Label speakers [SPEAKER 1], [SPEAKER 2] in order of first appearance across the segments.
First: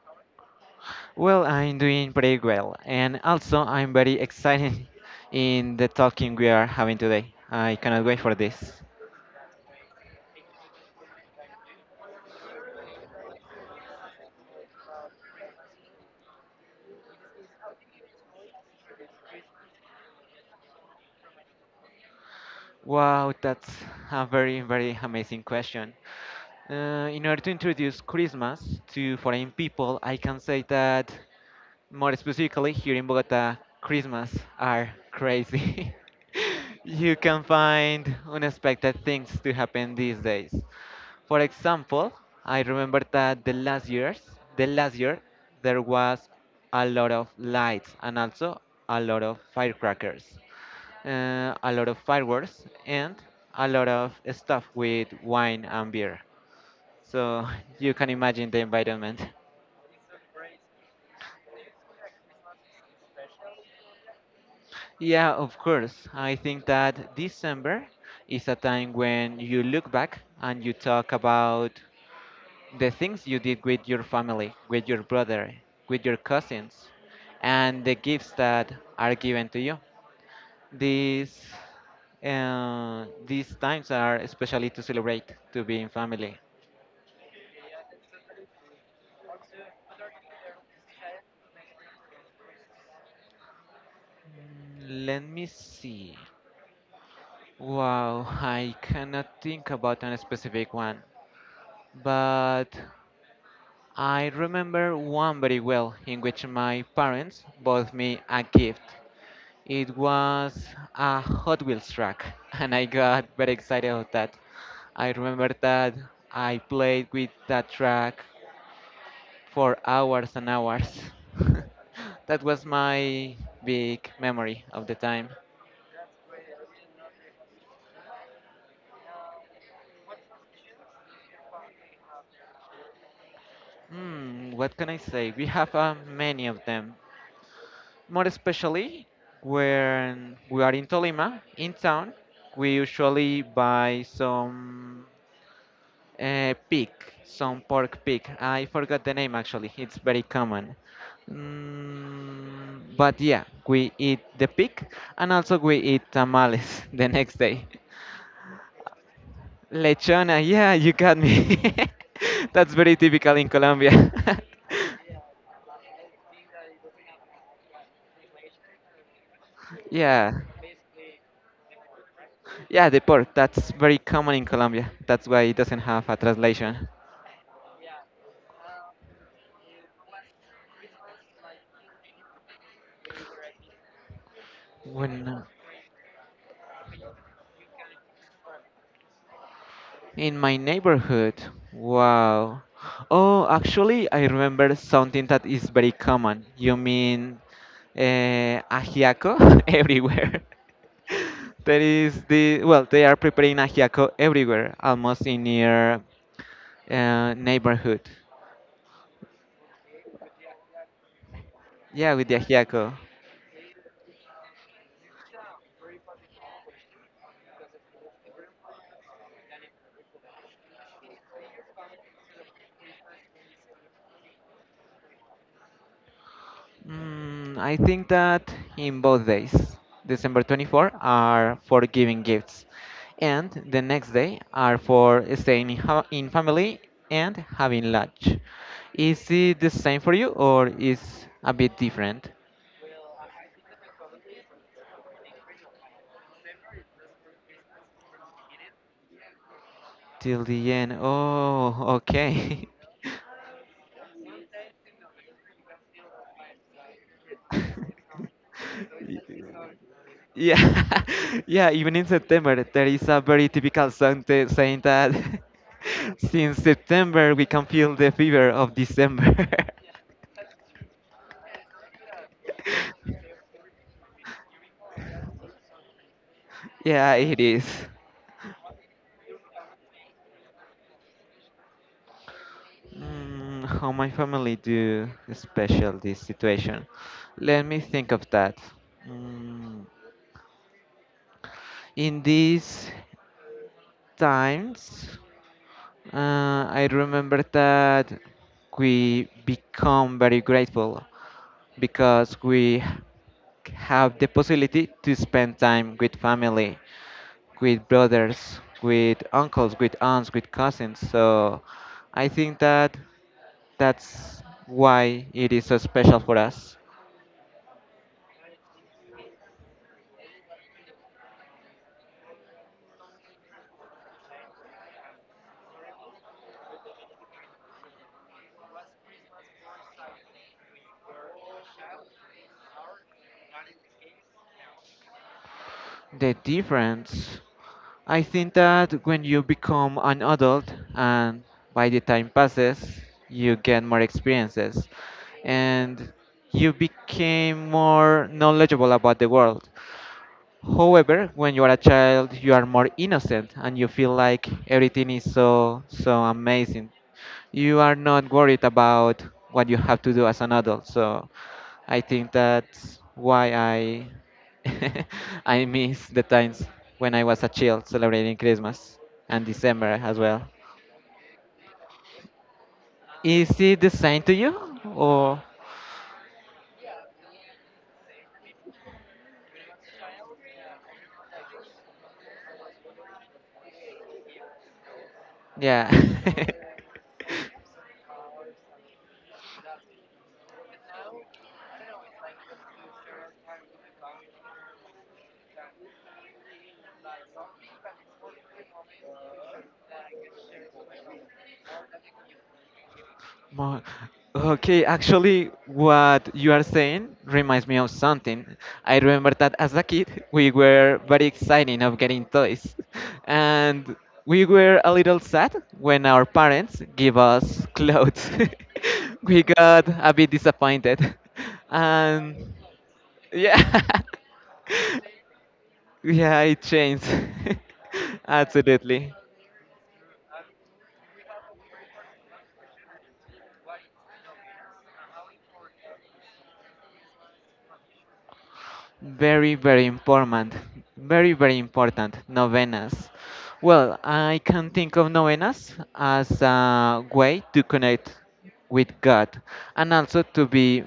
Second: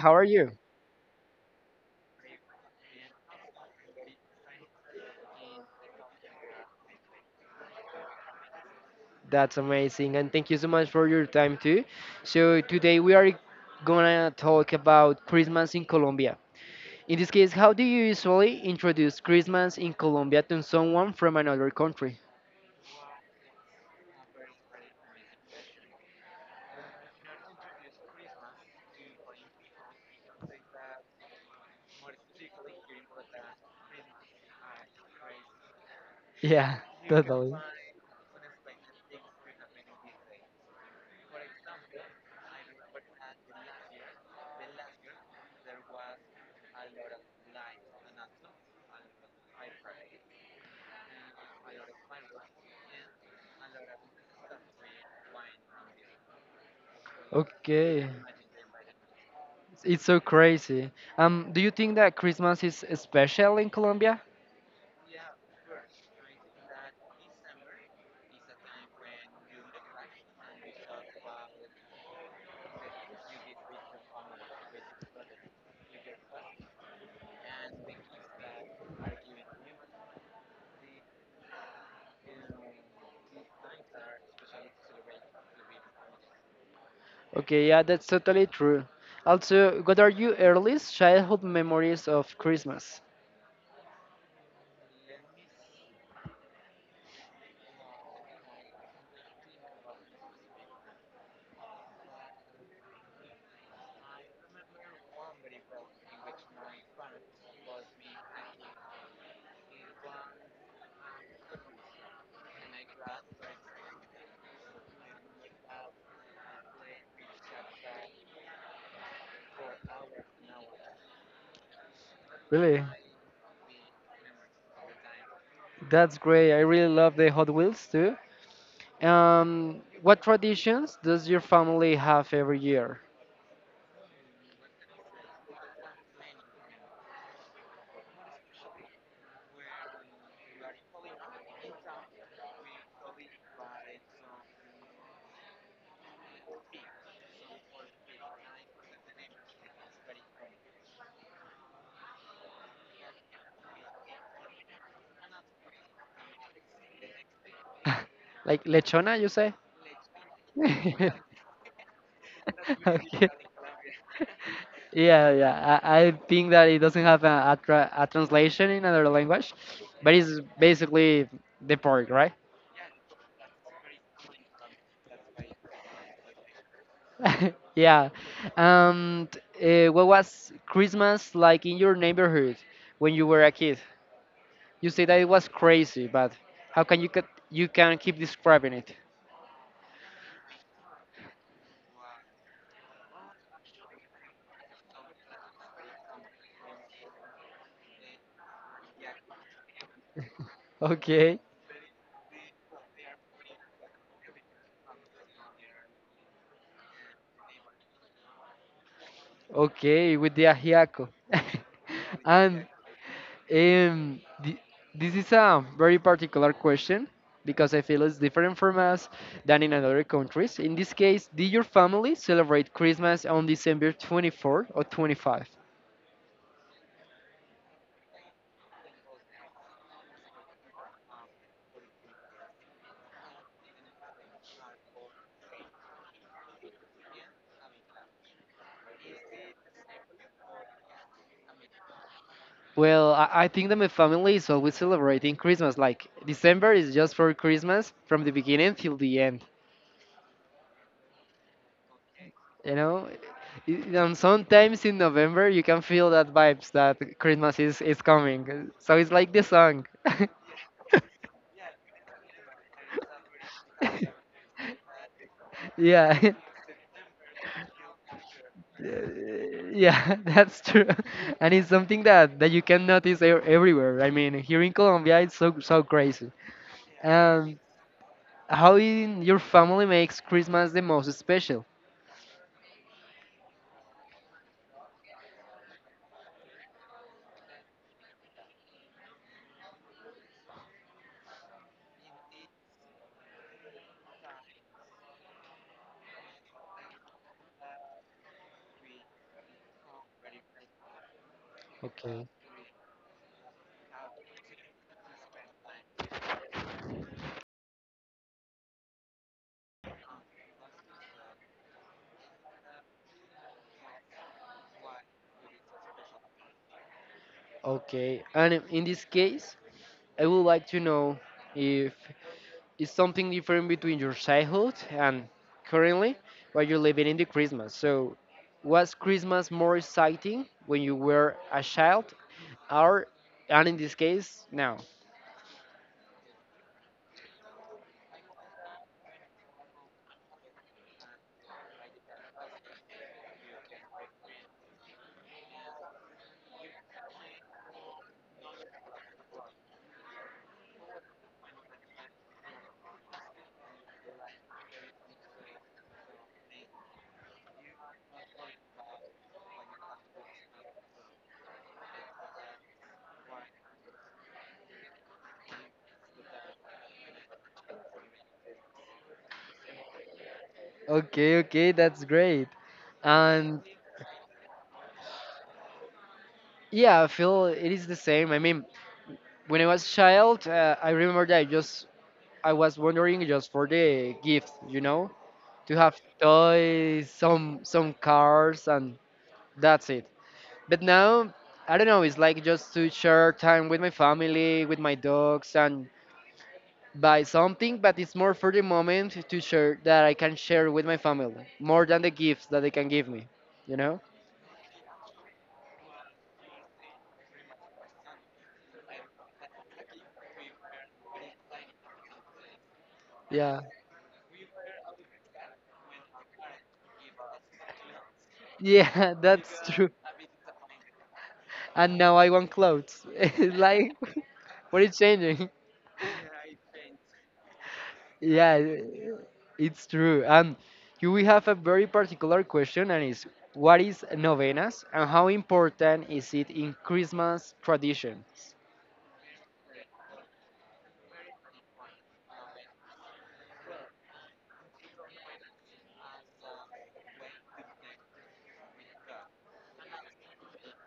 [SPEAKER 1] How are you?
[SPEAKER 2] Well, I'm doing pretty well, and also I'm very excited in the talking we are having today. I cannot wait for this.
[SPEAKER 1] That's amazing, and thank you so much for your time too. So today we are gonna talk about Christmas in Colombia. In this case, how do you usually introduce Christmas in Colombia to someone from another country?
[SPEAKER 2] Wow, that's a very, very amazing question. In order to introduce Christmas to foreign people, I can say that more specifically here in Bogota, Christmas are crazy.
[SPEAKER 1] Yeah,
[SPEAKER 2] you can
[SPEAKER 1] totally.
[SPEAKER 2] find unexpected things to happen these days. For example, I remember that the last years, the last year, there was a lot of lights and also a lot of firecrackers, a lot of fireworks, and a lot of stuff with wine and beer. So you
[SPEAKER 1] Okay.
[SPEAKER 2] can imagine the environment.
[SPEAKER 1] It's so crazy. Do you think that Christmas is special in Colombia?
[SPEAKER 2] Yeah, of course. I think that December is a time when you look back and you talk about the things you did with your family, with your brother, with your cousins, and the gifts that are given to you. These these times are especially to celebrate to be in family.
[SPEAKER 1] Okay, yeah, that's totally true. Also, what are your earliest childhood memories of Christmas?
[SPEAKER 2] Let me see. Wow, I cannot think about a specific one, but I remember one very well in which my parents bought me a gift. It was a Hot Wheels track, and I got very excited about that. I remember that I played with that track for hours and hours. that was
[SPEAKER 1] Really?
[SPEAKER 2] my big memory of the time.
[SPEAKER 1] That's great. I really love the Hot Wheels too. What traditions does your family have every year?
[SPEAKER 2] Hmm, what can I say? We have many of them. More especially when we are in Tolima, in town, we usually buy Uh, pig, some pork pig. I forgot the name actually. It's very common. But yeah, we eat the pig and also we eat tamales the next day.
[SPEAKER 1] Like lechona, you say?
[SPEAKER 2] Lechona, yeah, you got me. That's very
[SPEAKER 1] Okay.
[SPEAKER 2] typical in Colombia.
[SPEAKER 1] Yeah, yeah. I think that it doesn't have a translation in another language, but
[SPEAKER 2] Yeah.
[SPEAKER 1] it's basically the pork, right?
[SPEAKER 2] Yeah, the pork, that's very common in Colombia. That's why it doesn't have a translation.
[SPEAKER 1] Yeah. And what was Christmas like in your neighborhood when you were a kid? You say that it
[SPEAKER 2] When
[SPEAKER 1] was crazy, but how can you cut you can keep describing it?
[SPEAKER 2] In my neighborhood, wow. Oh, actually, I remember something that is very common. You mean Ajiaco everywhere?
[SPEAKER 1] Okay,
[SPEAKER 2] There is the well, they are preparing ajiaco everywhere, almost in your neighborhood.
[SPEAKER 1] okay, with the ajiaco.
[SPEAKER 2] Yeah, with the
[SPEAKER 1] And
[SPEAKER 2] ajiaco.
[SPEAKER 1] um, th- this is a very particular question because I feel it's different from us than in other countries. In this case, did your family celebrate Christmas on December 24 or 25?
[SPEAKER 2] I think that in both days, December 24 are for giving gifts, and the next day are for staying in family and having lunch. Is it the same for you or is a bit different?
[SPEAKER 1] Well, I think that my family is always celebrating Christmas. Like December is just for Christmas from the beginning till the end.
[SPEAKER 2] Till the end. Oh, okay.
[SPEAKER 1] You know, I- and sometimes in November you can feel that vibes that Christmas is coming. So it's like the song.
[SPEAKER 2] Yeah, yeah. Even in September, there is a very typical saying that
[SPEAKER 1] Yeah.
[SPEAKER 2] since September we can feel the fever of December.
[SPEAKER 1] Yeah, that's true. And it's something that you can notice everywhere. I mean, here in Colombia it's so crazy.
[SPEAKER 2] Yeah, it
[SPEAKER 1] And
[SPEAKER 2] is.
[SPEAKER 1] how in your family makes Christmas the most special?
[SPEAKER 2] How my family do special this situation? Let me think of that. Mm, in these times, I remember that we become very grateful
[SPEAKER 1] Okay.
[SPEAKER 2] because we have the possibility to spend time with family, with brothers, with uncles, with aunts, with cousins. So I think that that's why it is so special for us.
[SPEAKER 1] Okay, and in this case, I would like to know if it's something different between your childhood and currently while you're living in the Christmas. So, was Christmas more exciting when you were a child, or and in this case now?
[SPEAKER 2] The difference. I think that when you become an adult and by the time passes, you get more experiences and you became more knowledgeable about the world. However, when you are a child, you are more innocent and you feel like everything is so so amazing you are not worried about what you have to do as an adult. So I think that's why I I miss the times when I was a child celebrating Christmas and December as well.
[SPEAKER 1] Okay, okay, that's great.
[SPEAKER 2] Is
[SPEAKER 1] And
[SPEAKER 2] it the same to you? Or
[SPEAKER 1] yeah, I feel it is the same. I mean, when I was a child, I remember that I was wondering just for the gift, you know, to
[SPEAKER 2] yeah.
[SPEAKER 1] have toys, some some cars, and that's it. But now, I don't know. It's like just to share time with my family, with my dogs, and buy something. But it's more for the moment to share that I can share with my family more than the gifts that they can give me, you
[SPEAKER 2] Mo-
[SPEAKER 1] know.
[SPEAKER 2] Okay, actually, what you are saying reminds me of something. I remember that as a kid, we were very excited of getting toys,
[SPEAKER 1] Yeah,
[SPEAKER 2] and we were a little sad when our parents give us clothes.
[SPEAKER 1] yeah,
[SPEAKER 2] We
[SPEAKER 1] that's
[SPEAKER 2] got
[SPEAKER 1] true.
[SPEAKER 2] a bit disappointed,
[SPEAKER 1] And now I want
[SPEAKER 2] and
[SPEAKER 1] clothes. It's
[SPEAKER 2] yeah,
[SPEAKER 1] like, what is changing?
[SPEAKER 2] yeah, it changed
[SPEAKER 1] Yeah,
[SPEAKER 2] absolutely.
[SPEAKER 1] it's true. And you we have a very particular question, and is what is novenas and how important is it in Christmas traditions?
[SPEAKER 2] Very, very important. Very, very important. Novenas. Well, I can think of novenas as a way to connect with God and also to be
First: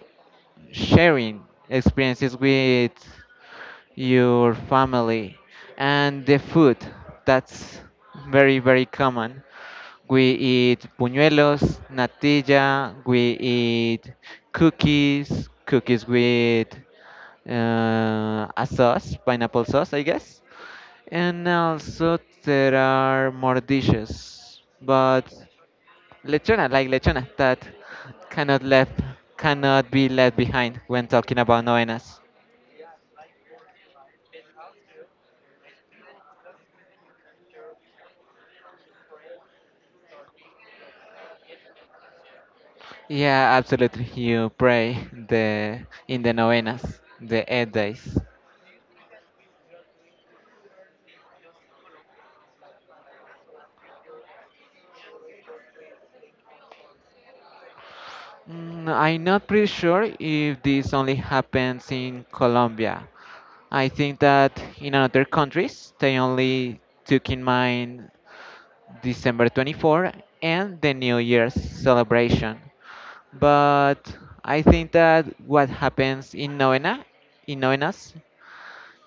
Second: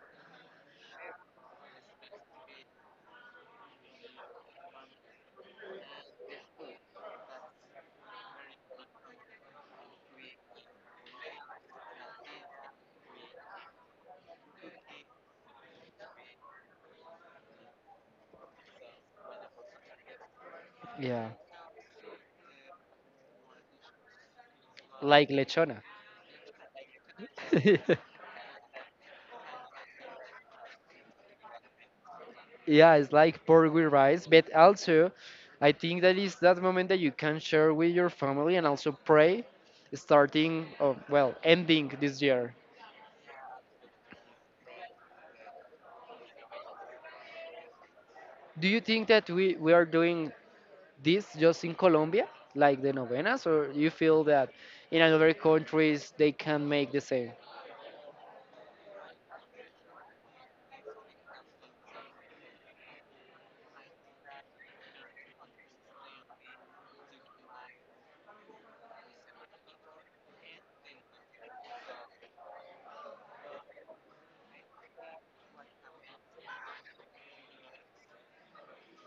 [SPEAKER 2] sharing experiences with your family, and the food. That's very, very common. We eat buñuelos, natilla, we eat cookies, cookies with a sauce, pineapple sauce, I guess.
[SPEAKER 1] Yeah,
[SPEAKER 2] And also there are more dishes,
[SPEAKER 1] like
[SPEAKER 2] but
[SPEAKER 1] lechona.
[SPEAKER 2] lechona, like lechona, that cannot left, cannot be left behind when talking about novenas.
[SPEAKER 1] Yeah, it's like pork with rice, but also I think that is that moment that you can share with your family and also pray, starting, oh, well, ending this year.
[SPEAKER 2] Yeah, absolutely. You pray the in the novenas, the 8 days.
[SPEAKER 1] Do you think that we are doing this just in Colombia, like the novenas, or you feel that in other countries they can make the same?
[SPEAKER 2] I'm not pretty sure if this only happens in Colombia. I think that in other countries they only took in mind December 24 and the New Year's celebration. But I think that what happens in novena, in novenas,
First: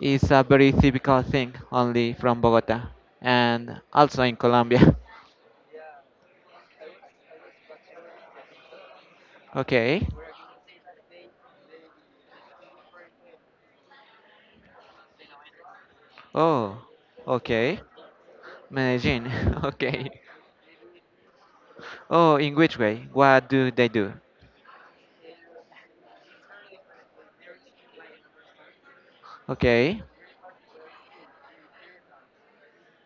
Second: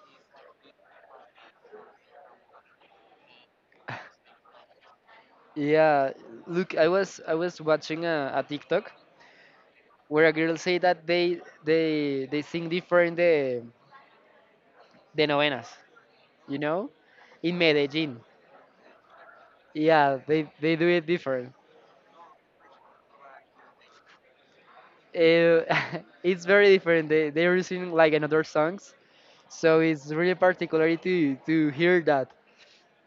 [SPEAKER 2] is a very typical thing only from Bogota and also in Colombia.
[SPEAKER 1] Yeah, look, I was watching a TikTok
[SPEAKER 2] Okay.
[SPEAKER 1] where a girl say that they sing different the novenas, you
[SPEAKER 2] Oh,
[SPEAKER 1] know, in
[SPEAKER 2] okay.
[SPEAKER 1] Medellin.
[SPEAKER 2] Medellin. Okay.
[SPEAKER 1] Yeah, they do it different.
[SPEAKER 2] Oh, in which way? What do they do?
[SPEAKER 1] Uh, it's very different. They're singing like another songs, so
[SPEAKER 2] Okay.
[SPEAKER 1] it's really particular to hear that.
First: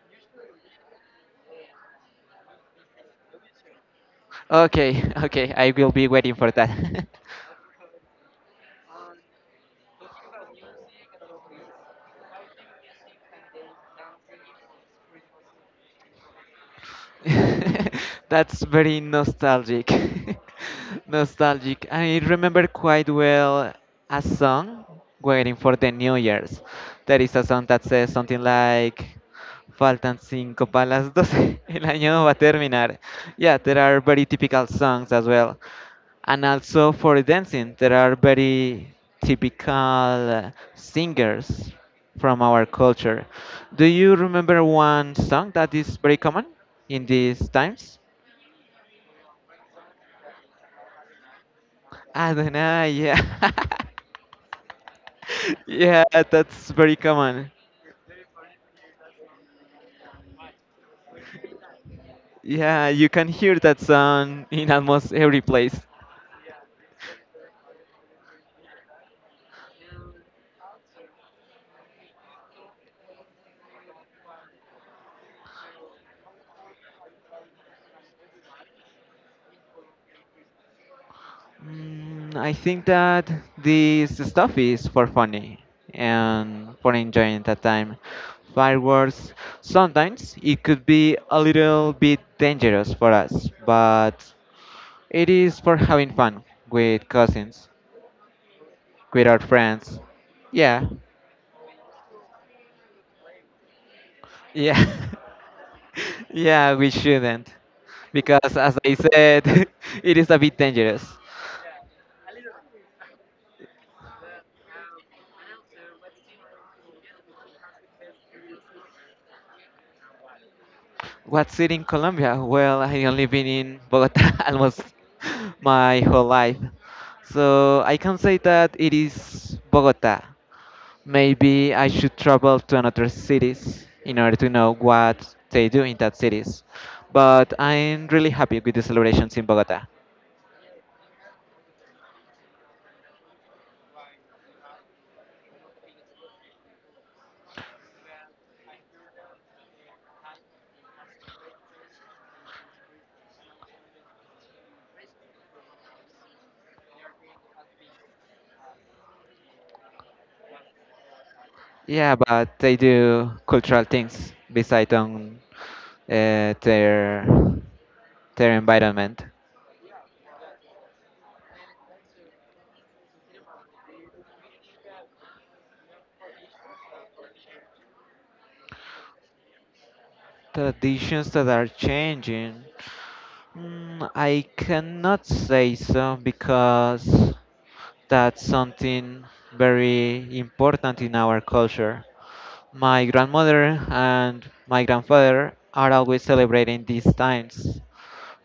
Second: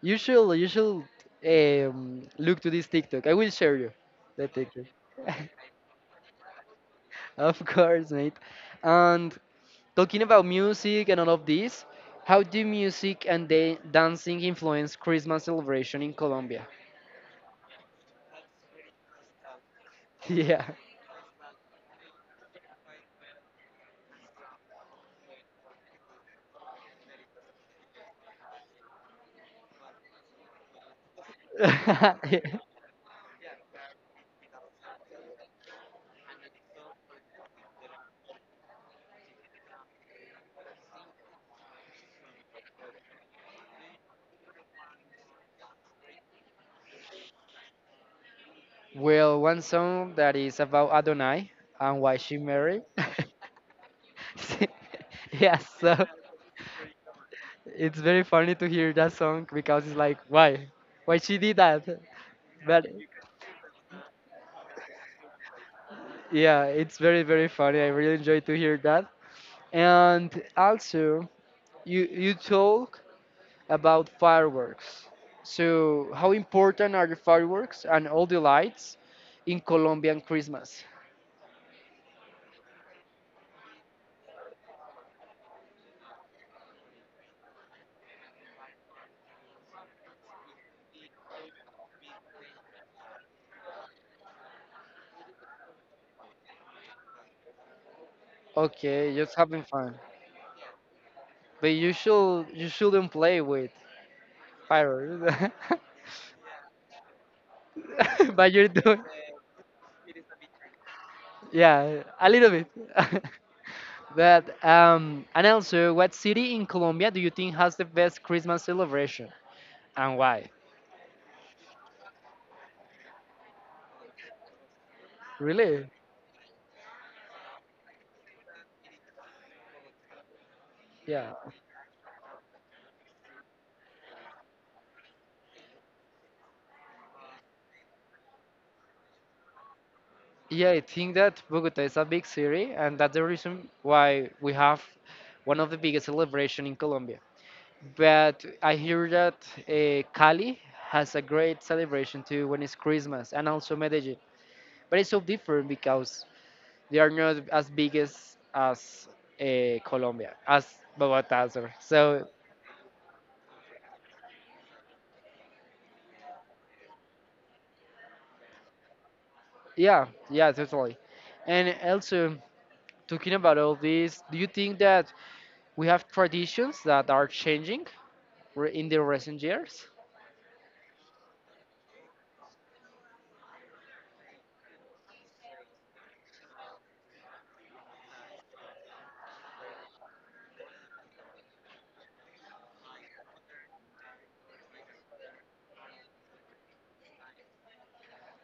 [SPEAKER 1] You should look to this TikTok. I will share you the TikTok.
[SPEAKER 2] Okay. Okay. I will be waiting for that.
[SPEAKER 1] Of course, mate. And talking about music and all of this, how do music and dancing influence Christmas celebration in Colombia?
[SPEAKER 2] That's very nostalgic.
[SPEAKER 1] Yeah.
[SPEAKER 2] Nostalgic. I remember quite well a song waiting for the New Year's. There is a song that says something like Faltan cinco para las doce. el año va a terminar. Yeah, there are very typical songs as well. And also for dancing there are very typical singers from our culture. Do you remember one song that is very common in these times?
[SPEAKER 1] Well, one song that is about Adonai and why
[SPEAKER 2] I
[SPEAKER 1] she
[SPEAKER 2] don't
[SPEAKER 1] married.
[SPEAKER 2] know yeah
[SPEAKER 1] Yeah,
[SPEAKER 2] yeah
[SPEAKER 1] so
[SPEAKER 2] that's very common
[SPEAKER 1] it's very funny to hear that song because it's like, why? Why she did that? But
[SPEAKER 2] yeah you can hear that song in almost every place.
[SPEAKER 1] yeah, it's very funny. I really enjoy to hear that. And also, you talk about fireworks. So, how important are the fireworks and all the lights in Colombian Christmas?
[SPEAKER 2] I think that this stuff is for funny and for enjoying that time. Fireworks, sometimes it could be a little bit dangerous for us, but it is for having fun with cousins,
[SPEAKER 1] Okay,
[SPEAKER 2] with
[SPEAKER 1] just
[SPEAKER 2] our
[SPEAKER 1] having fun.
[SPEAKER 2] friends. Yeah,
[SPEAKER 1] But you shouldn't play with
[SPEAKER 2] yeah,
[SPEAKER 1] fireworks.
[SPEAKER 2] yeah, we shouldn't.
[SPEAKER 1] But
[SPEAKER 2] Because
[SPEAKER 1] you're
[SPEAKER 2] as I
[SPEAKER 1] doing
[SPEAKER 2] said, it is a bit dangerous.
[SPEAKER 1] yeah, a little bit. But and also, what city in Colombia do you think has the best Christmas celebration and why?
[SPEAKER 2] What city in Colombia? Well, I only been in Bogota almost
[SPEAKER 1] Really?
[SPEAKER 2] my whole life. So I can say that it is Bogota.
[SPEAKER 1] Yeah,
[SPEAKER 2] Maybe I should travel to another cities in order to know what they do in that cities. But I'm really happy with the celebrations in Bogota.
[SPEAKER 1] yeah, I think that Bogota is a big city, and that's the reason why we have one of the biggest celebration in Colombia. But I hear that Cali has a great celebration too when it's Christmas, and also Medellin. But it's so different because they are not as big as Colombia, as Bogota. Sorry.
[SPEAKER 2] Yeah,
[SPEAKER 1] So
[SPEAKER 2] but they do cultural things beside on uh, their their environment.
[SPEAKER 1] yeah, yeah, totally. And also talking about all this, do you think that we have traditions that are changing? In the recent years?
[SPEAKER 2] Traditions that are changing. I cannot say so because that's something very important in our culture. My grandmother and my grandfather are always celebrating these times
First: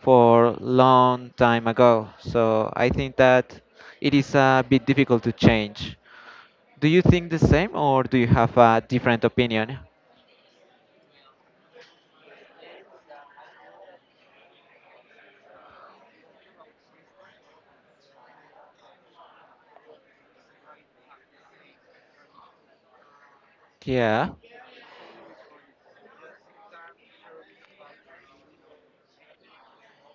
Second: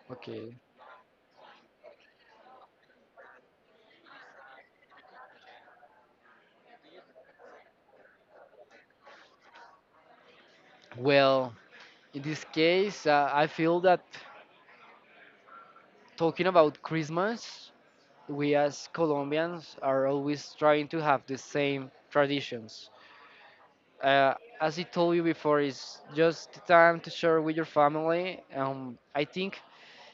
[SPEAKER 2] for
[SPEAKER 1] Okay.
[SPEAKER 2] long time ago. So I think that it is a bit difficult to change. Do you think the same or do you have a different opinion?
[SPEAKER 1] Well, in this case, I feel that talking about Christmas, we as Colombians are always trying to have the same traditions.
[SPEAKER 2] Yeah.
[SPEAKER 1] Uh, as I told you before, it's just the time to share with your family. I think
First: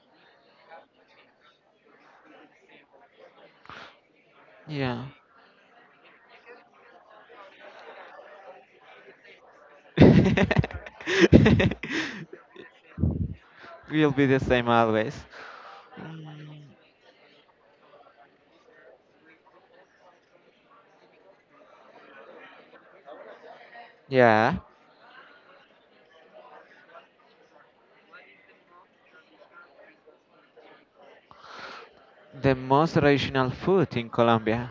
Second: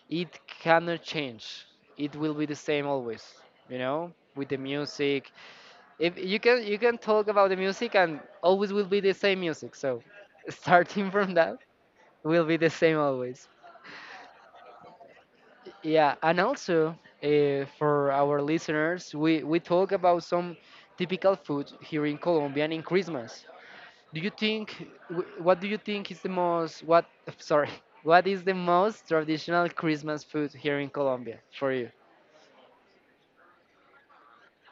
[SPEAKER 1] it cannot change. It will be the same always. You know, with the
[SPEAKER 2] Yeah.
[SPEAKER 1] music. If you can, you can talk about the music, and always will be the same music. So, starting from that. Will be the same always.
[SPEAKER 2] We'll be the same always.
[SPEAKER 1] Yeah, and
[SPEAKER 2] Mm,
[SPEAKER 1] also for our listeners, we talk about some typical food here in Colombia and in Christmas. Do you
[SPEAKER 2] yeah,
[SPEAKER 1] think what do you think is the most what sorry what is the most traditional Christmas food here in Colombia for you?
[SPEAKER 2] the most traditional food in Colombia.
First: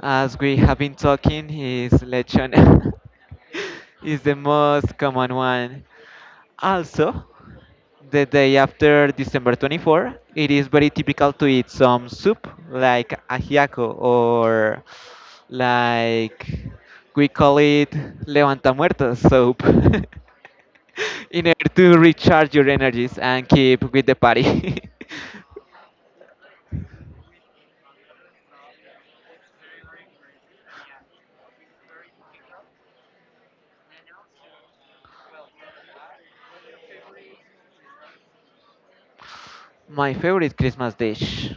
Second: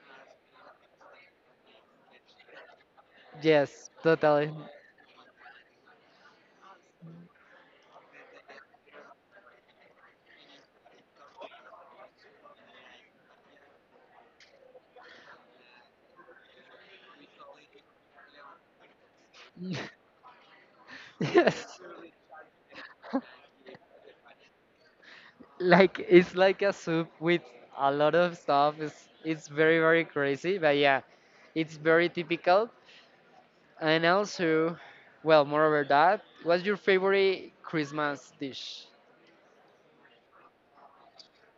[SPEAKER 2] As we have been talking, is lechon.
[SPEAKER 1] Yes,
[SPEAKER 2] is the
[SPEAKER 1] totally.
[SPEAKER 2] most common one. Also, the day after December 24, it is very typical to eat some soup like ajiaco or like we call it levanta muertos soup in order
[SPEAKER 1] Yes,
[SPEAKER 2] to recharge your energies and keep with the party.
[SPEAKER 1] like it's like a soup with a lot of stuff. It's very crazy, but yeah, it's very typical. And also, well, moreover that, what's your favorite Christmas dish?
[SPEAKER 2] My favorite Christmas dish.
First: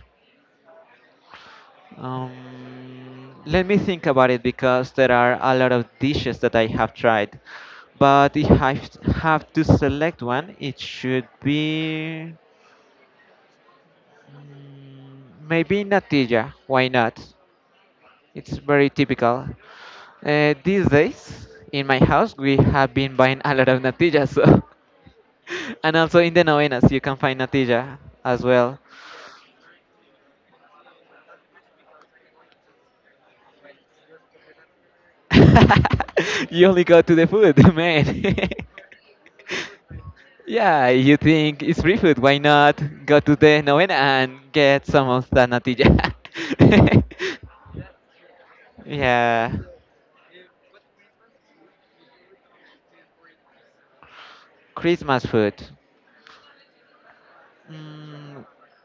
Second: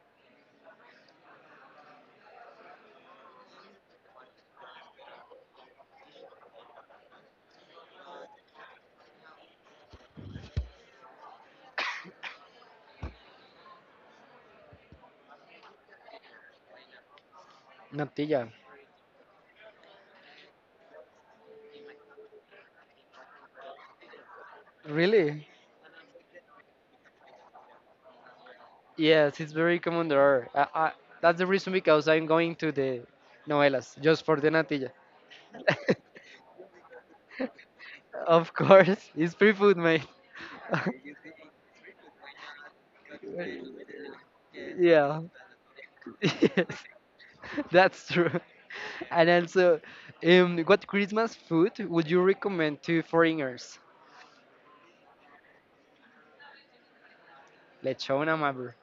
[SPEAKER 2] Let me think about it because there are a lot of dishes that I have tried. But if I have to select one, it should be mm, maybe natilla. Why not?
[SPEAKER 1] Natilla.
[SPEAKER 2] It's very typical. These days in my house, we have been buying a lot of natilla, so
[SPEAKER 1] Really?
[SPEAKER 2] and also in the novenas, you can find natilla as well.
[SPEAKER 1] Yes, it's very common there. That's the reason because I'm going to the novelas just for the natilla.
[SPEAKER 2] You only go to the food, man.
[SPEAKER 1] Of course, it's pre-food, mate.
[SPEAKER 2] Yeah, you think it's free food, why not go to the novena and get some
[SPEAKER 1] Yeah,
[SPEAKER 2] of that natilla?
[SPEAKER 1] yes, that's true. And
[SPEAKER 2] yeah,
[SPEAKER 1] also, what Christmas food would you recommend to foreigners?
[SPEAKER 2] Christmas food.
[SPEAKER 1] Lechon
[SPEAKER 2] Mm,
[SPEAKER 1] amabur.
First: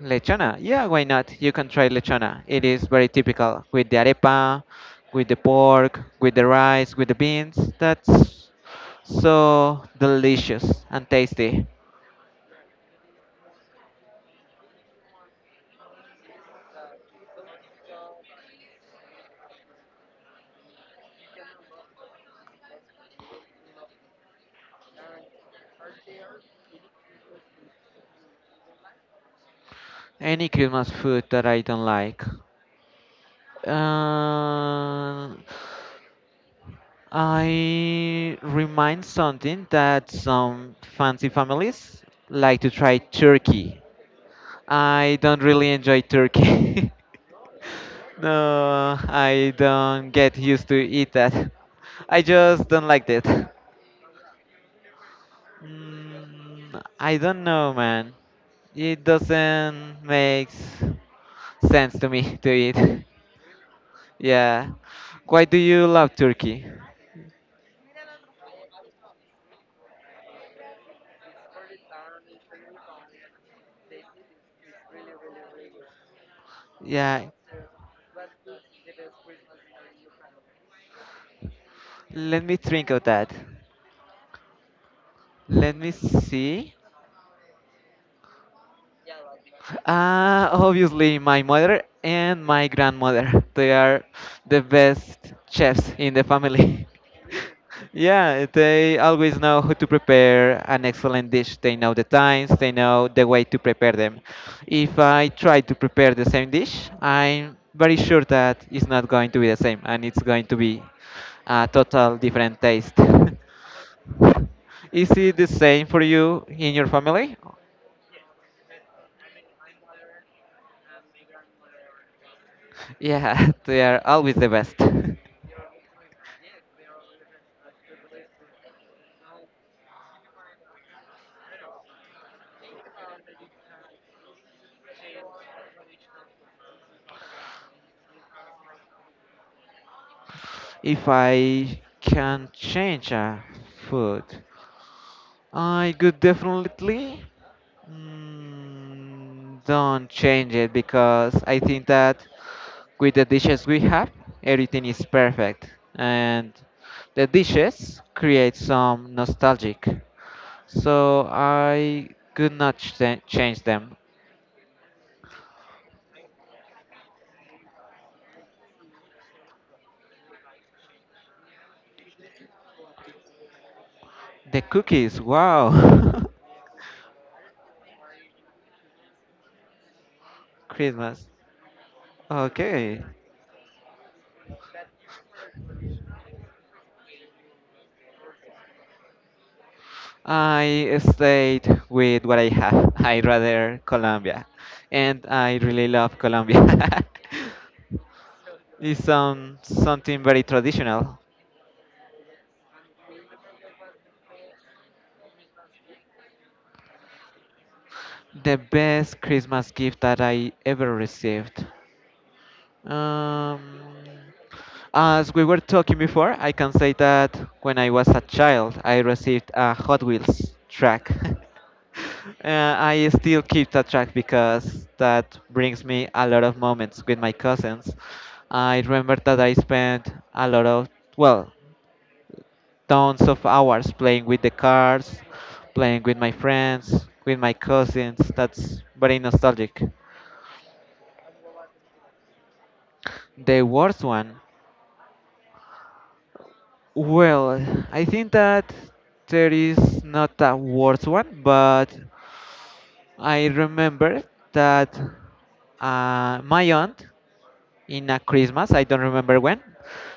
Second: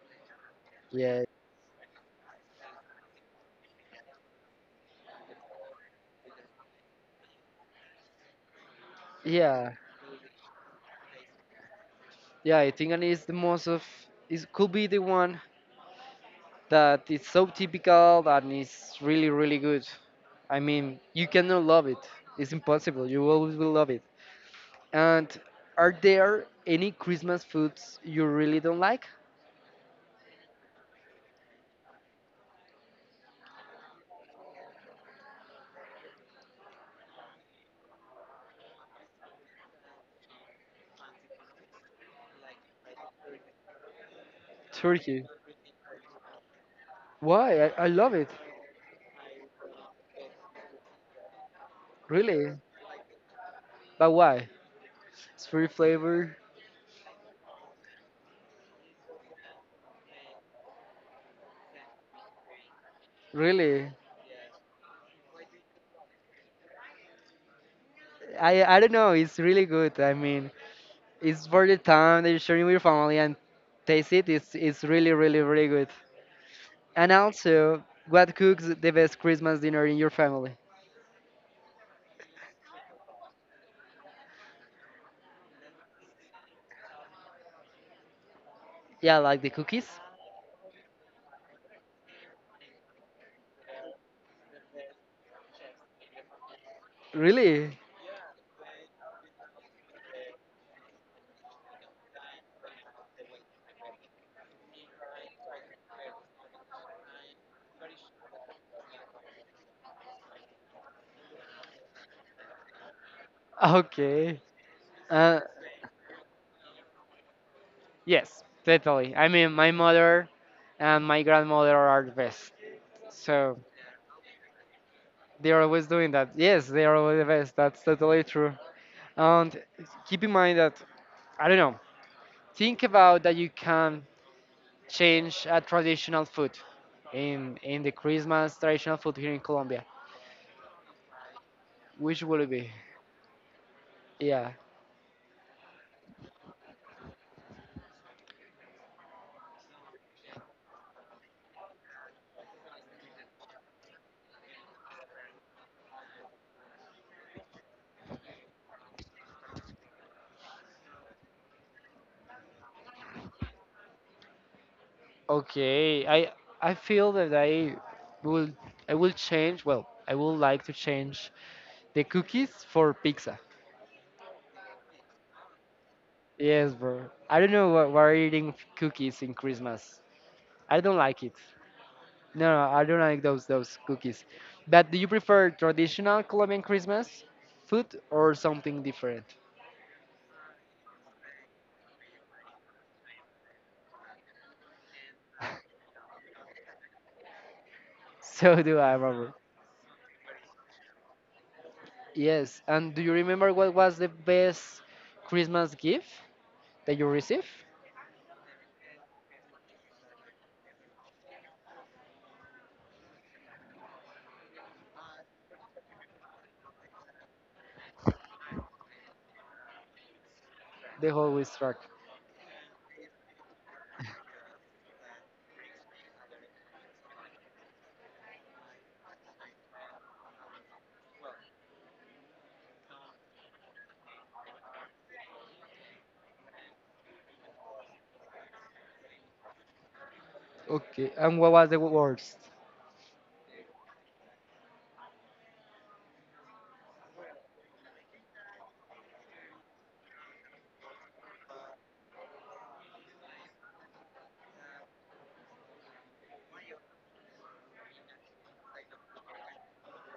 [SPEAKER 2] Lechona, yeah, why
[SPEAKER 1] Yeah.
[SPEAKER 2] not? You can try lechona. It is very typical with the arepa, with the pork, with the rice, with the beans. That's
[SPEAKER 1] Yeah,
[SPEAKER 2] so delicious and tasty.
[SPEAKER 1] yeah, I think and it's the most of it could be the one that is so typical and it's really good. I mean, you cannot love it. It's impossible. You always will love it. And are there any Christmas foods you really don't like?
[SPEAKER 2] Any Christmas food that I don't like. Uh, I remind something that some fancy families like to try turkey. I
[SPEAKER 1] Turkey.
[SPEAKER 2] don't really enjoy turkey.
[SPEAKER 1] Why? I love it.
[SPEAKER 2] No, I don't get used to eat that. I
[SPEAKER 1] Really?
[SPEAKER 2] just don't like that.
[SPEAKER 1] But why? It's free flavor.
[SPEAKER 2] I don't know, man. It doesn't make sense to me to eat.
[SPEAKER 1] Really?
[SPEAKER 2] yeah. Why do you love turkey?
[SPEAKER 1] I don't know. It's really good. I mean, it's for the time that you're sharing with your family and taste it. It's really good. And
[SPEAKER 2] Yeah.
[SPEAKER 1] also, what cooks the best Christmas dinner in your family?
[SPEAKER 2] Let me think of that. Let me see.
[SPEAKER 1] Yeah, like the cookies.
[SPEAKER 2] Obviously, my mother and my grandmother. They are the best chefs in the family.
[SPEAKER 1] Really?
[SPEAKER 2] Yeah, they always know how to prepare an excellent dish. They know the times, they know the way to prepare them. If I try to prepare the same dish, I'm very sure that it's not going to be the same and it's going to be a total different taste.
[SPEAKER 1] Okay.
[SPEAKER 2] Is it
[SPEAKER 1] Uh,
[SPEAKER 2] the same for you in your family?
[SPEAKER 1] Yes, totally. I mean, my mother and my grandmother are the best.
[SPEAKER 2] Yeah,
[SPEAKER 1] So
[SPEAKER 2] they are always the best.
[SPEAKER 1] they're always doing that. Yes, they're always the best. That's totally true. And keep in mind that, I don't know, think about that you can change a traditional food in the Christmas traditional food here in Colombia.
[SPEAKER 2] If I
[SPEAKER 1] Which will
[SPEAKER 2] can
[SPEAKER 1] it be?
[SPEAKER 2] change a food,
[SPEAKER 1] Yeah.
[SPEAKER 2] I could definitely don't change it because I think that with the dishes we have, everything is perfect, and the dishes create some nostalgic. So I could not ch- change them.
[SPEAKER 1] Okay, I I feel that I will I will change. Well, I would like to change the cookies for pizza.
[SPEAKER 2] The cookies, wow,
[SPEAKER 1] Yes, bro. I don't know why we're eating cookies in Christmas. I don't like
[SPEAKER 2] Christmas.
[SPEAKER 1] it. No, no, I don't
[SPEAKER 2] Okay.
[SPEAKER 1] like those cookies. But do you prefer traditional Colombian Christmas food or something different?
[SPEAKER 2] I stayed with what I have. I rather Colombia, and I really love Colombia.
[SPEAKER 1] So do I,
[SPEAKER 2] It's
[SPEAKER 1] Robert.
[SPEAKER 2] something very traditional.
[SPEAKER 1] Yes, and do you remember what was the best Christmas gift that you received?
[SPEAKER 2] The best Christmas gift that I ever received. Um, as we were talking before, I can say that when I was a child, I received a Hot Wheels track.
[SPEAKER 1] The whole week struck.
[SPEAKER 2] I still keep that track because that brings me a lot of moments with my cousins. I remember that I spent a lot of, well, tons of hours playing with the cars, playing with my friends, with my cousins. That's very nostalgic.
[SPEAKER 1] Okay, and what was the worst?
[SPEAKER 2] The worst one. Well, I think that there is not a worse one, but I remember that my aunt in a Christmas, I don't remember when,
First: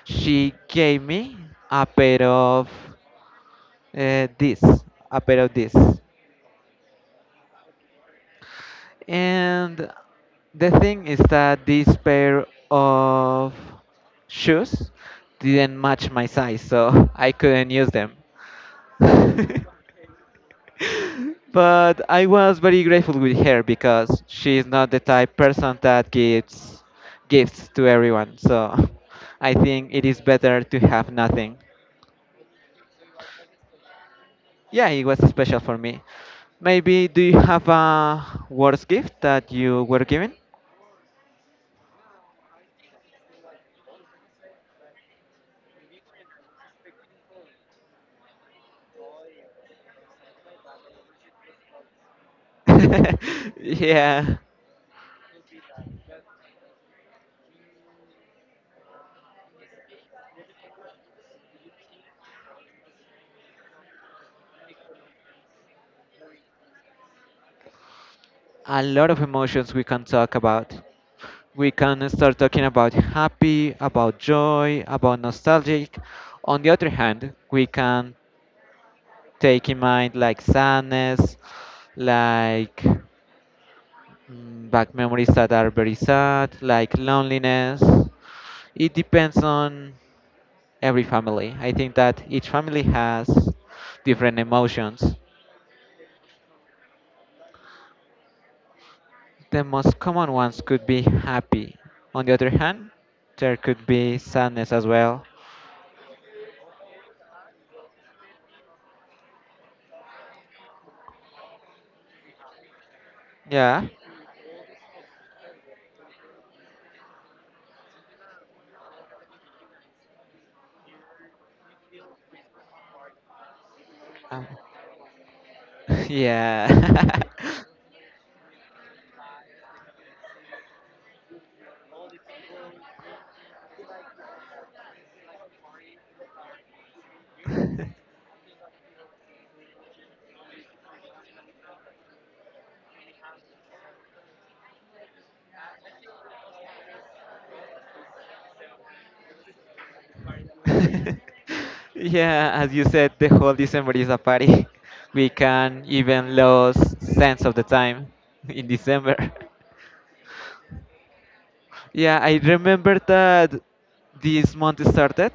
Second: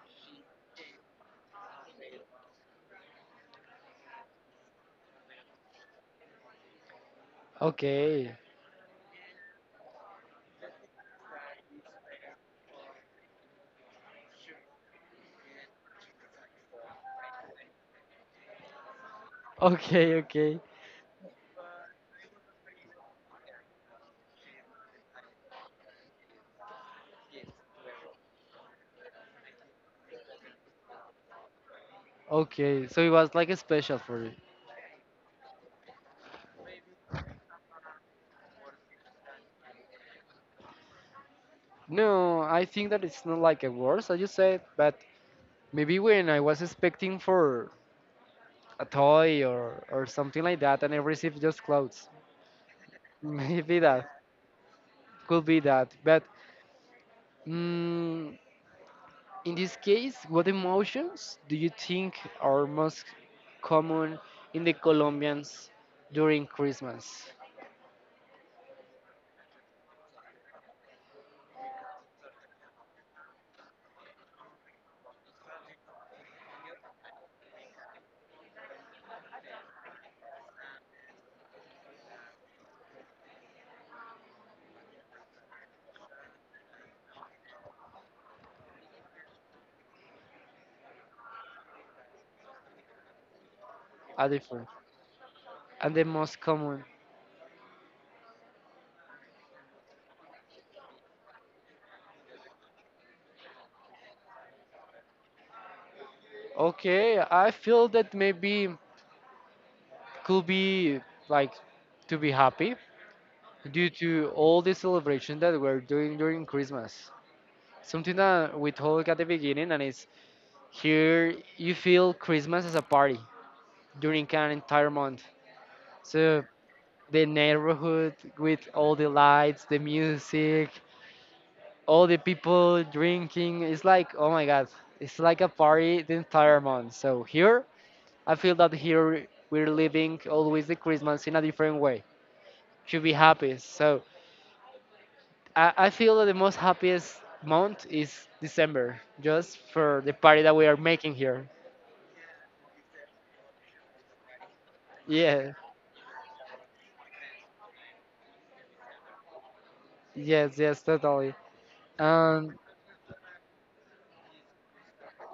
[SPEAKER 2] she gave me a pair of uh, this, a pair of this.
[SPEAKER 1] Okay,
[SPEAKER 2] And the thing is that this pair of shoes didn't match my size, so I couldn't use them.
[SPEAKER 1] okay, okay,
[SPEAKER 2] But I was very grateful with her because she's not the type person that gives gifts to everyone. So I think it is better to have nothing.
[SPEAKER 1] okay. So it was like a special for you.
[SPEAKER 2] Yeah, it was special for me. Maybe do you have a worst gift that you were given?
[SPEAKER 1] No, I think that it's not like a worst, as you said, but maybe when I was expecting for a toy or something like that, and I received just clothes. Maybe that
[SPEAKER 2] Yeah,
[SPEAKER 1] could be that. But mm, in this case, what emotions do you think are most common in the Colombians during Christmas?
[SPEAKER 2] a lot of emotions we can talk about. We can start talking about happy, about joy, about nostalgic. On the other hand, we can take in mind like sadness, like back memories that are very sad, like loneliness. It depends on every family. I think that each family has
[SPEAKER 1] Are
[SPEAKER 2] different
[SPEAKER 1] different
[SPEAKER 2] emotions.
[SPEAKER 1] and the most common.
[SPEAKER 2] The most common ones could be happy. On the other hand, there could be sadness as well.
[SPEAKER 1] Okay, I feel that maybe could be like to be happy
[SPEAKER 2] Yeah.
[SPEAKER 1] due to all the celebration that we're doing during Christmas. Something that we talked at the beginning, and it's here you feel Christmas as a party during
[SPEAKER 2] Um,
[SPEAKER 1] an entire month. So
[SPEAKER 2] Yeah.
[SPEAKER 1] the neighborhood with all the lights, the music, all the people drinking, it's like oh my god, it's like a party the entire month. So here I feel that here we're living always the Christmas in a different way. Should be happy. So I feel that the most happiest month is December, just for the party that we are making here.
[SPEAKER 2] Yeah, as you said, the whole December is a party. We
[SPEAKER 1] Yeah,
[SPEAKER 2] can even lose sense of the time in December.
[SPEAKER 1] yes, yes, totally.
[SPEAKER 2] Yeah, I
[SPEAKER 1] Um,
[SPEAKER 2] remember that this month started.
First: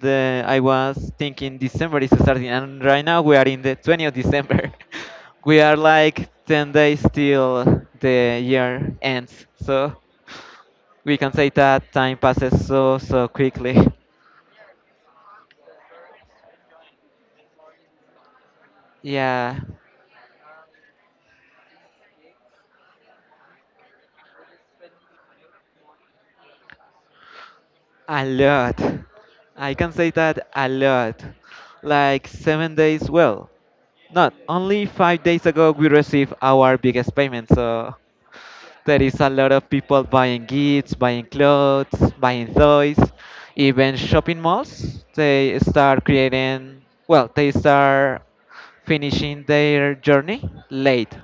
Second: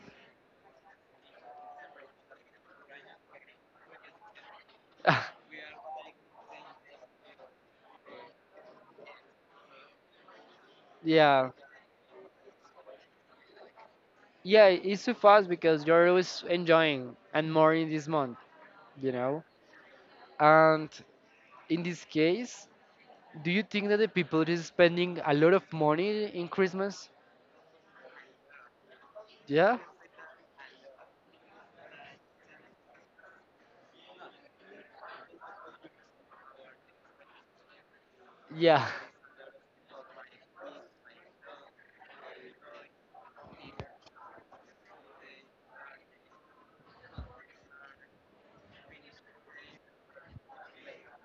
[SPEAKER 2] The I was thinking December is starting, and right now we are in the 20th of December. We are like 10 days till the year ends, so we can say
[SPEAKER 1] yeah,
[SPEAKER 2] that time passes so quickly.
[SPEAKER 1] yeah, it's so fast because you're always enjoying and more in this month, you know.
[SPEAKER 2] Yeah,
[SPEAKER 1] And in this case, do you think that the people is spending a lot of money in Christmas?
[SPEAKER 2] a lot. I
[SPEAKER 1] Yeah,
[SPEAKER 2] can say that a lot. Like 7 days, well, not only 5 days ago we received our biggest payment, so
[SPEAKER 1] yeah.
[SPEAKER 2] there is a lot of people buying gifts, buying clothes, buying toys, even shopping malls. They start creating, well, they start finishing their journey late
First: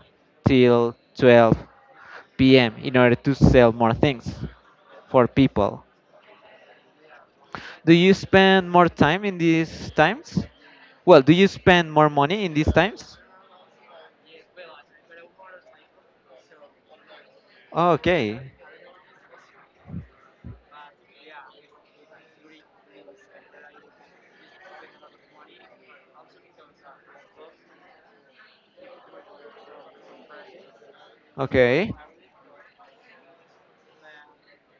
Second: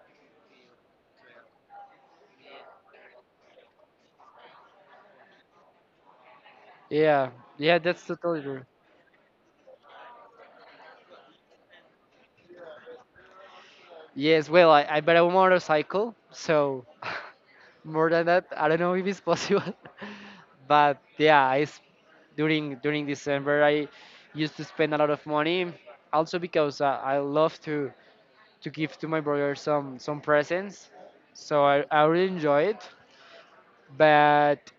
[SPEAKER 2] till 12 p.m. in order to sell more things for people.
[SPEAKER 1] Yeah, yeah,
[SPEAKER 2] Do
[SPEAKER 1] that's
[SPEAKER 2] you
[SPEAKER 1] totally true.
[SPEAKER 2] spend more time in these times? Well, do you spend more money in these times?
[SPEAKER 1] Yes, well, I bought a motorcycle, so more than
[SPEAKER 2] Okay,
[SPEAKER 1] that, I don't know if it's possible. But yeah, I s during December, I used to spend a lot of money, also because I love to give to my brother some presents, so I,
[SPEAKER 2] okay.
[SPEAKER 1] I really enjoy it. But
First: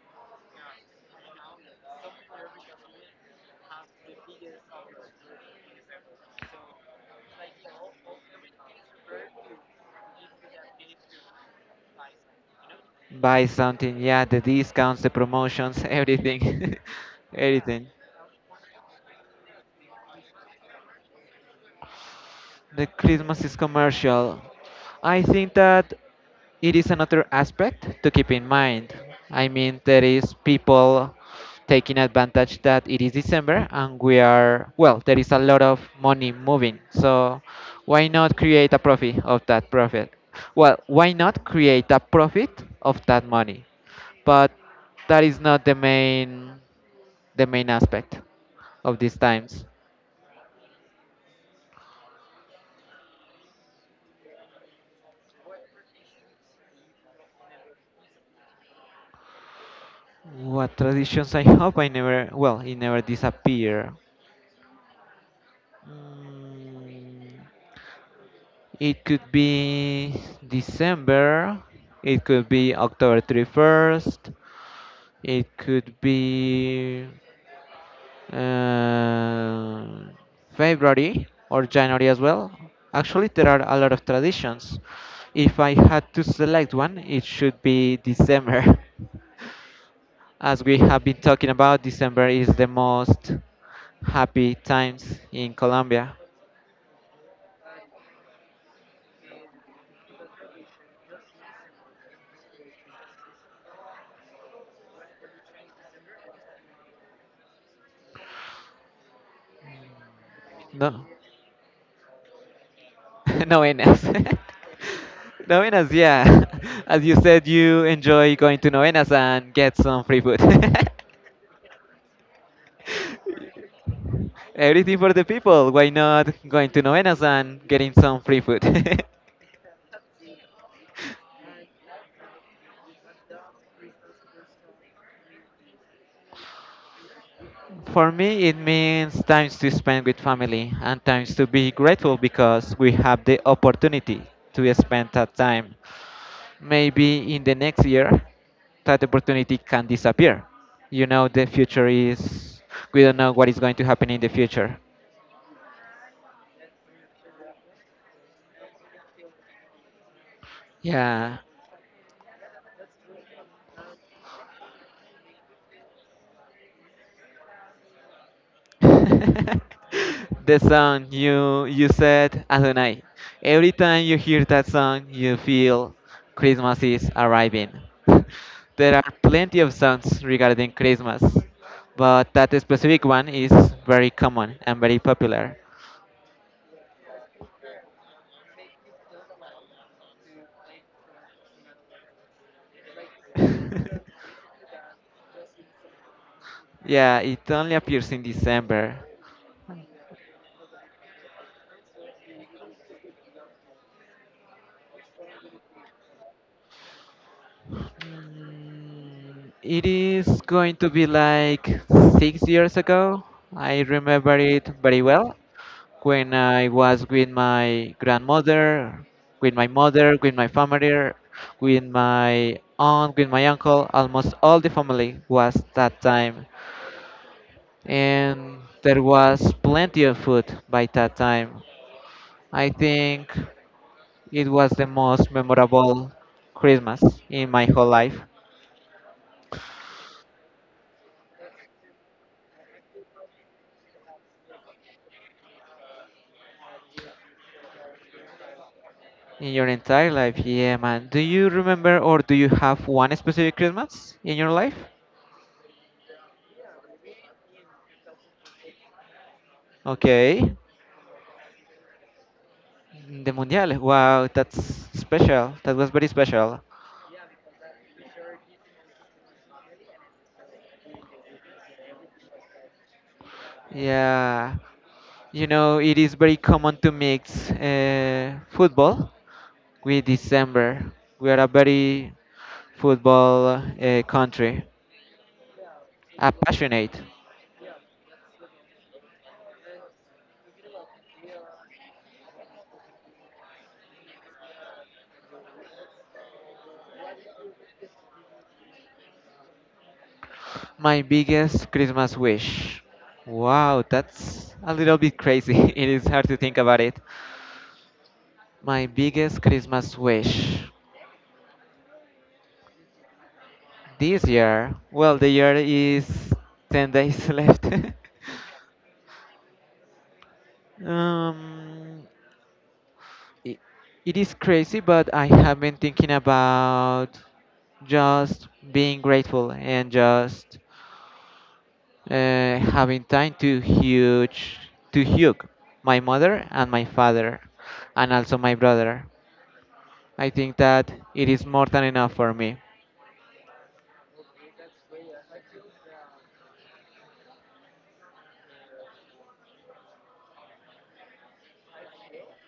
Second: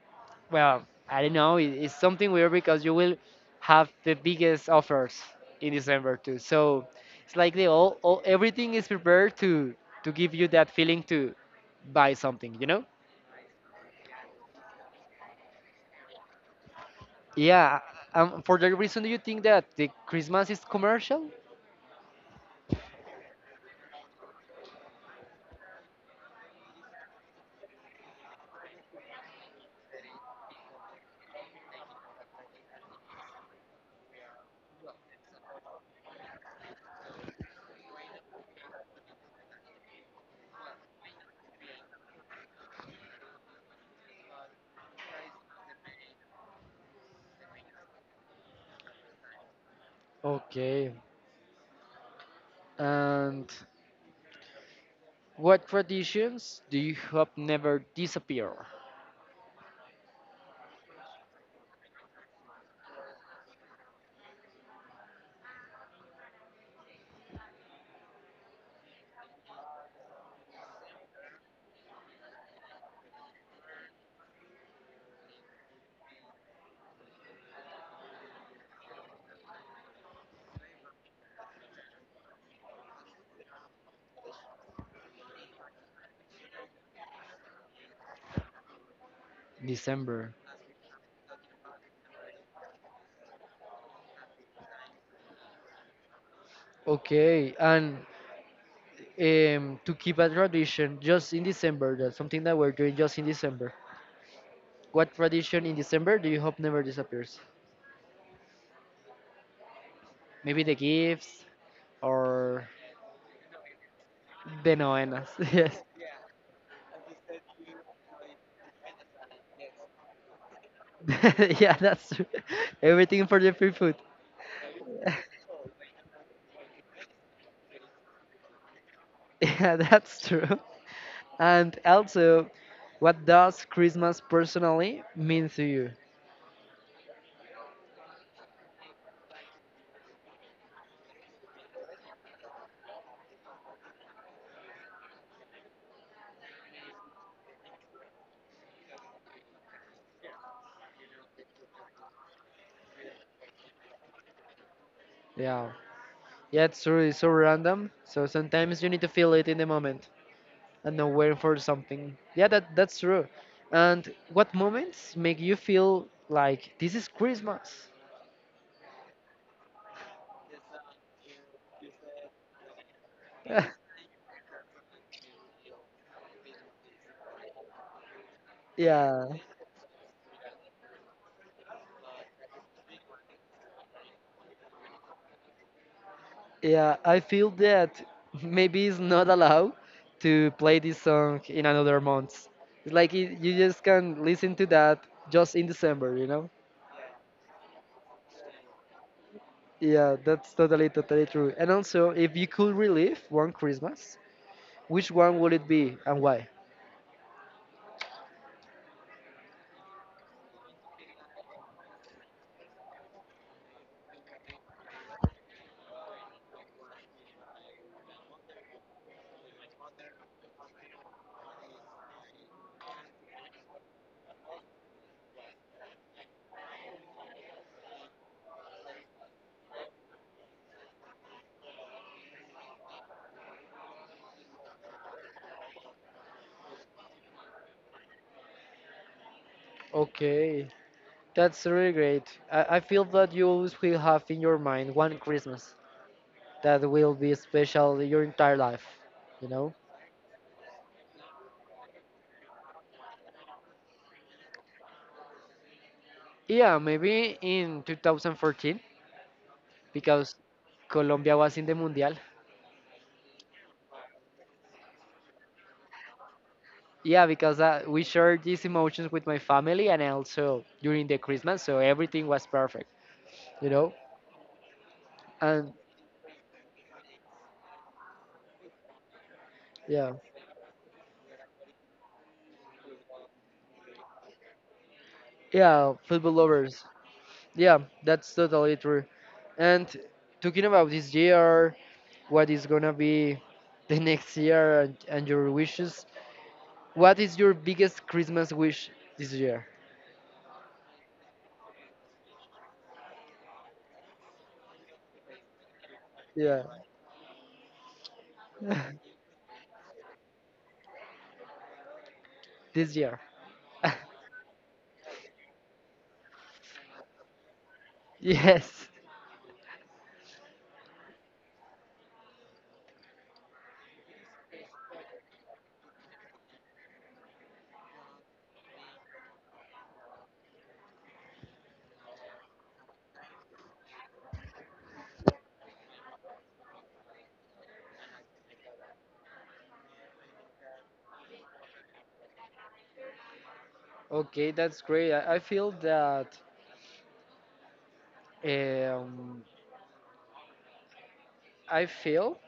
[SPEAKER 1] well, I don't know. It's something weird because you will have the biggest offers in December too. So it's like they all everything is prepared to give you that feeling to buy something, you know?
[SPEAKER 2] Buy something, yeah, the discounts, the promotions, everything.
[SPEAKER 1] Yeah.
[SPEAKER 2] Everything.
[SPEAKER 1] For that reason, do you think that the Christmas is commercial?
[SPEAKER 2] The Christmas is commercial. I think that it is another aspect to keep in mind. I mean, there is people taking advantage that it is December and we are, well, there is a lot of money moving. So why not create a profit of that profit? Well, why not create a profit of that money? But that is not the main aspect of these times.
[SPEAKER 1] Okay. And what traditions do you hope never disappear?
[SPEAKER 2] What traditions I hope I never, well, it never disappear. Mm, It could be December, it could be October 31st, it could be uh, February or January as well. Actually, there are a lot of traditions. If I had to select one, it should be December.
[SPEAKER 1] December.
[SPEAKER 2] As we have been talking about, December is the most happy times in Colombia.
[SPEAKER 1] Okay. And to keep a tradition just in December, that's something that we're doing just in December. What tradition in December do you hope never disappears? Maybe the
[SPEAKER 2] No,
[SPEAKER 1] gifts or
[SPEAKER 2] novenas.
[SPEAKER 1] the novenas.
[SPEAKER 2] Novenas, yeah. As you said, you enjoy going to novenas and get some free food.
[SPEAKER 1] Yes. Yeah, that's true. Everything for the free food.
[SPEAKER 2] Everything for the people. Why not going to novenas and getting some free food?
[SPEAKER 1] Yeah, that's true. And also, what does Christmas personally mean to you?
[SPEAKER 2] For me, it means times to spend with family and times to be grateful because we have the opportunity to spend that time. Maybe in the next year that opportunity can disappear. You know, the future is, we don't know what is going to happen in the future.
[SPEAKER 1] Yeah. Yeah, it's true. It's so random. So sometimes you need to feel it in the moment and not
[SPEAKER 2] Yeah.
[SPEAKER 1] wait for something. Yeah, that's true. And what moments make you feel like this is Christmas?
[SPEAKER 2] The song you said Adonai. Every time you hear that song, you feel Christmas is arriving. There are
[SPEAKER 1] Yeah.
[SPEAKER 2] plenty of songs regarding Christmas, but that specific one is very common and very popular.
[SPEAKER 1] Yeah, I feel that maybe it's not allowed to play this song in another month. It's like you just can listen to that just in December, you know?
[SPEAKER 2] Yeah, it only appears in December.
[SPEAKER 1] Yeah, that's totally true. And also, if you could relive one Christmas, which one would it be and why?
[SPEAKER 2] It is going to be like 6 years ago. I remember it very well when I was with my grandmother, with my mother, with my family, with my aunt, with my uncle. Almost all the family was that time, and there was plenty of food by that time. I think. It was the most memorable Christmas in my whole life,
[SPEAKER 1] Okay, that's really great. I feel that you always will have in your mind one Christmas that will be special your entire life, you
[SPEAKER 2] in your
[SPEAKER 1] know?
[SPEAKER 2] entire life. Yeah, man. Do you remember or do you have one specific Christmas in your life?
[SPEAKER 1] Yeah, maybe in 2014 because
[SPEAKER 2] Okay.
[SPEAKER 1] Colombia was in the Mundial.
[SPEAKER 2] The Mundial. Wow, that's special. That was very special.
[SPEAKER 1] Yeah, because we shared these emotions with my family and also during the Christmas, so everything was perfect, you know?
[SPEAKER 2] Yeah. You
[SPEAKER 1] And
[SPEAKER 2] know, it is very common to mix football with
[SPEAKER 1] yeah,
[SPEAKER 2] December. We are a very football country,
[SPEAKER 1] yeah, football
[SPEAKER 2] a
[SPEAKER 1] lovers.
[SPEAKER 2] passionate.
[SPEAKER 1] Yeah, that's totally true. And talking about this year, what is gonna be the next year and your wishes, what is your biggest Christmas wish this year?
[SPEAKER 2] My biggest Christmas wish. Wow, that's a little bit crazy. It is hard to think
[SPEAKER 1] Yeah,
[SPEAKER 2] about it. My biggest Christmas wish.
[SPEAKER 1] this year.
[SPEAKER 2] This year, well, the year is 10 days left.
[SPEAKER 1] Yes.
[SPEAKER 2] um, it, it is crazy, but I have been thinking about just being grateful and just having time to hug my mother and my father and also my brother. I think that it is more than enough for me.
[SPEAKER 1] Okay, that's great. I feel that. Um, I feel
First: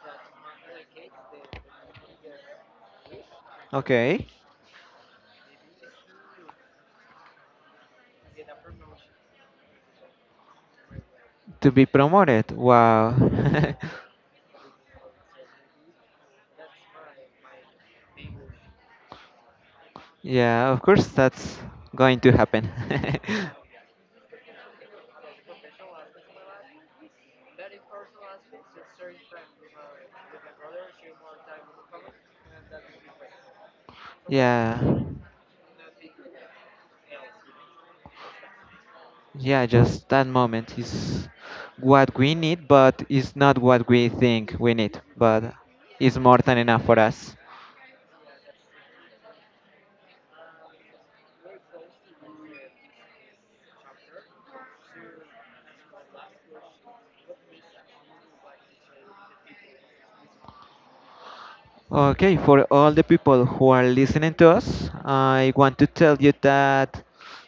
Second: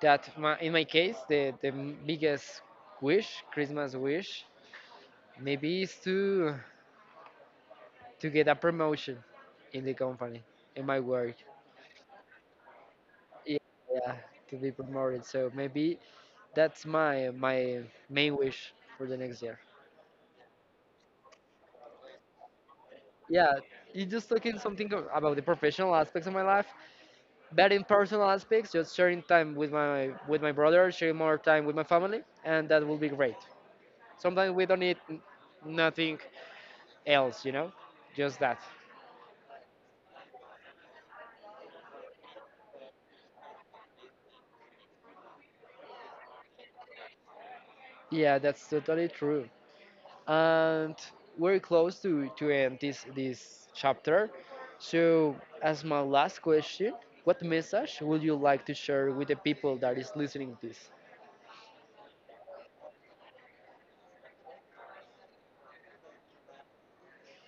[SPEAKER 1] that in my case, the biggest wish, Christmas
[SPEAKER 2] Okay.
[SPEAKER 1] wish, maybe is to get a promotion in the company, in my work.
[SPEAKER 2] To be promoted. Wow.
[SPEAKER 1] Yeah, yeah, to be promoted. So maybe that's my main wish for the next year.
[SPEAKER 2] Yeah, of course that's going to happen.
[SPEAKER 1] Yeah, you just talking something about the professional aspects of my life, but in personal aspects, just sharing time with my brother, sharing more time with my family, and that will be great. Sometimes we
[SPEAKER 2] Yeah.
[SPEAKER 1] don't need nothing else, you know, just that.
[SPEAKER 2] Yeah, just that moment is what we need, but it's not what we think we need, but it's more than enough for us.
[SPEAKER 1] Yeah, that's totally true. And we're close to end this chapter. So, as my last question, what message would you like to share with the people that is listening this?
[SPEAKER 2] Okay, for all the people who are listening to us, I want to tell you that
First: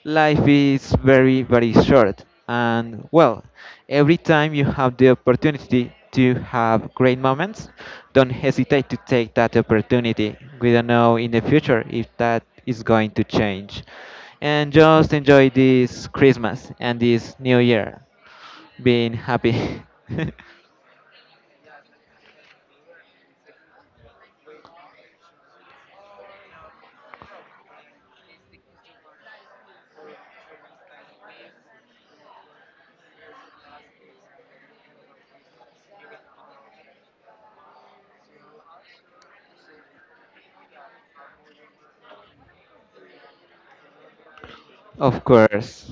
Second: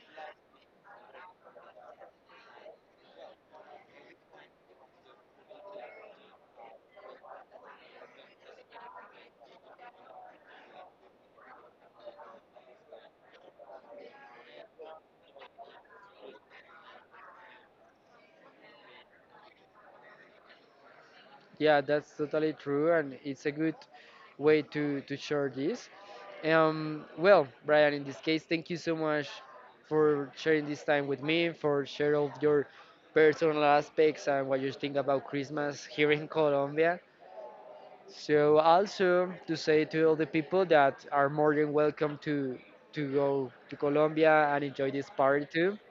[SPEAKER 2] life is very, very short. And well, every time you have the opportunity to have great moments, don't hesitate to take that opportunity. We don't know in the future if that is going to change. And just enjoy this Christmas and this new year. Being happy.
[SPEAKER 1] Yeah, that's totally true, and it's a good way to share this. Well, Brian, in this case, thank you so much for sharing this time with me, for sharing all of your personal aspects and what you think about Christmas here in Colombia. So also to say to all the people that are more than welcome to go to Colombia and enjoy this
[SPEAKER 2] Of
[SPEAKER 1] party too.
[SPEAKER 2] course.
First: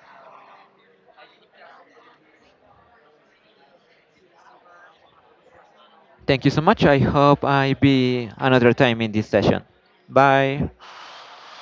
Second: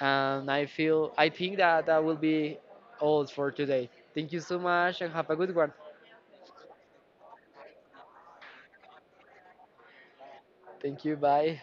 [SPEAKER 1] And I feel I think that that will be all for today. Thank you so much and have a good one.
[SPEAKER 2] Thank you so much. I hope I be another time in this session. Bye.
[SPEAKER 1] Thank you. Bye.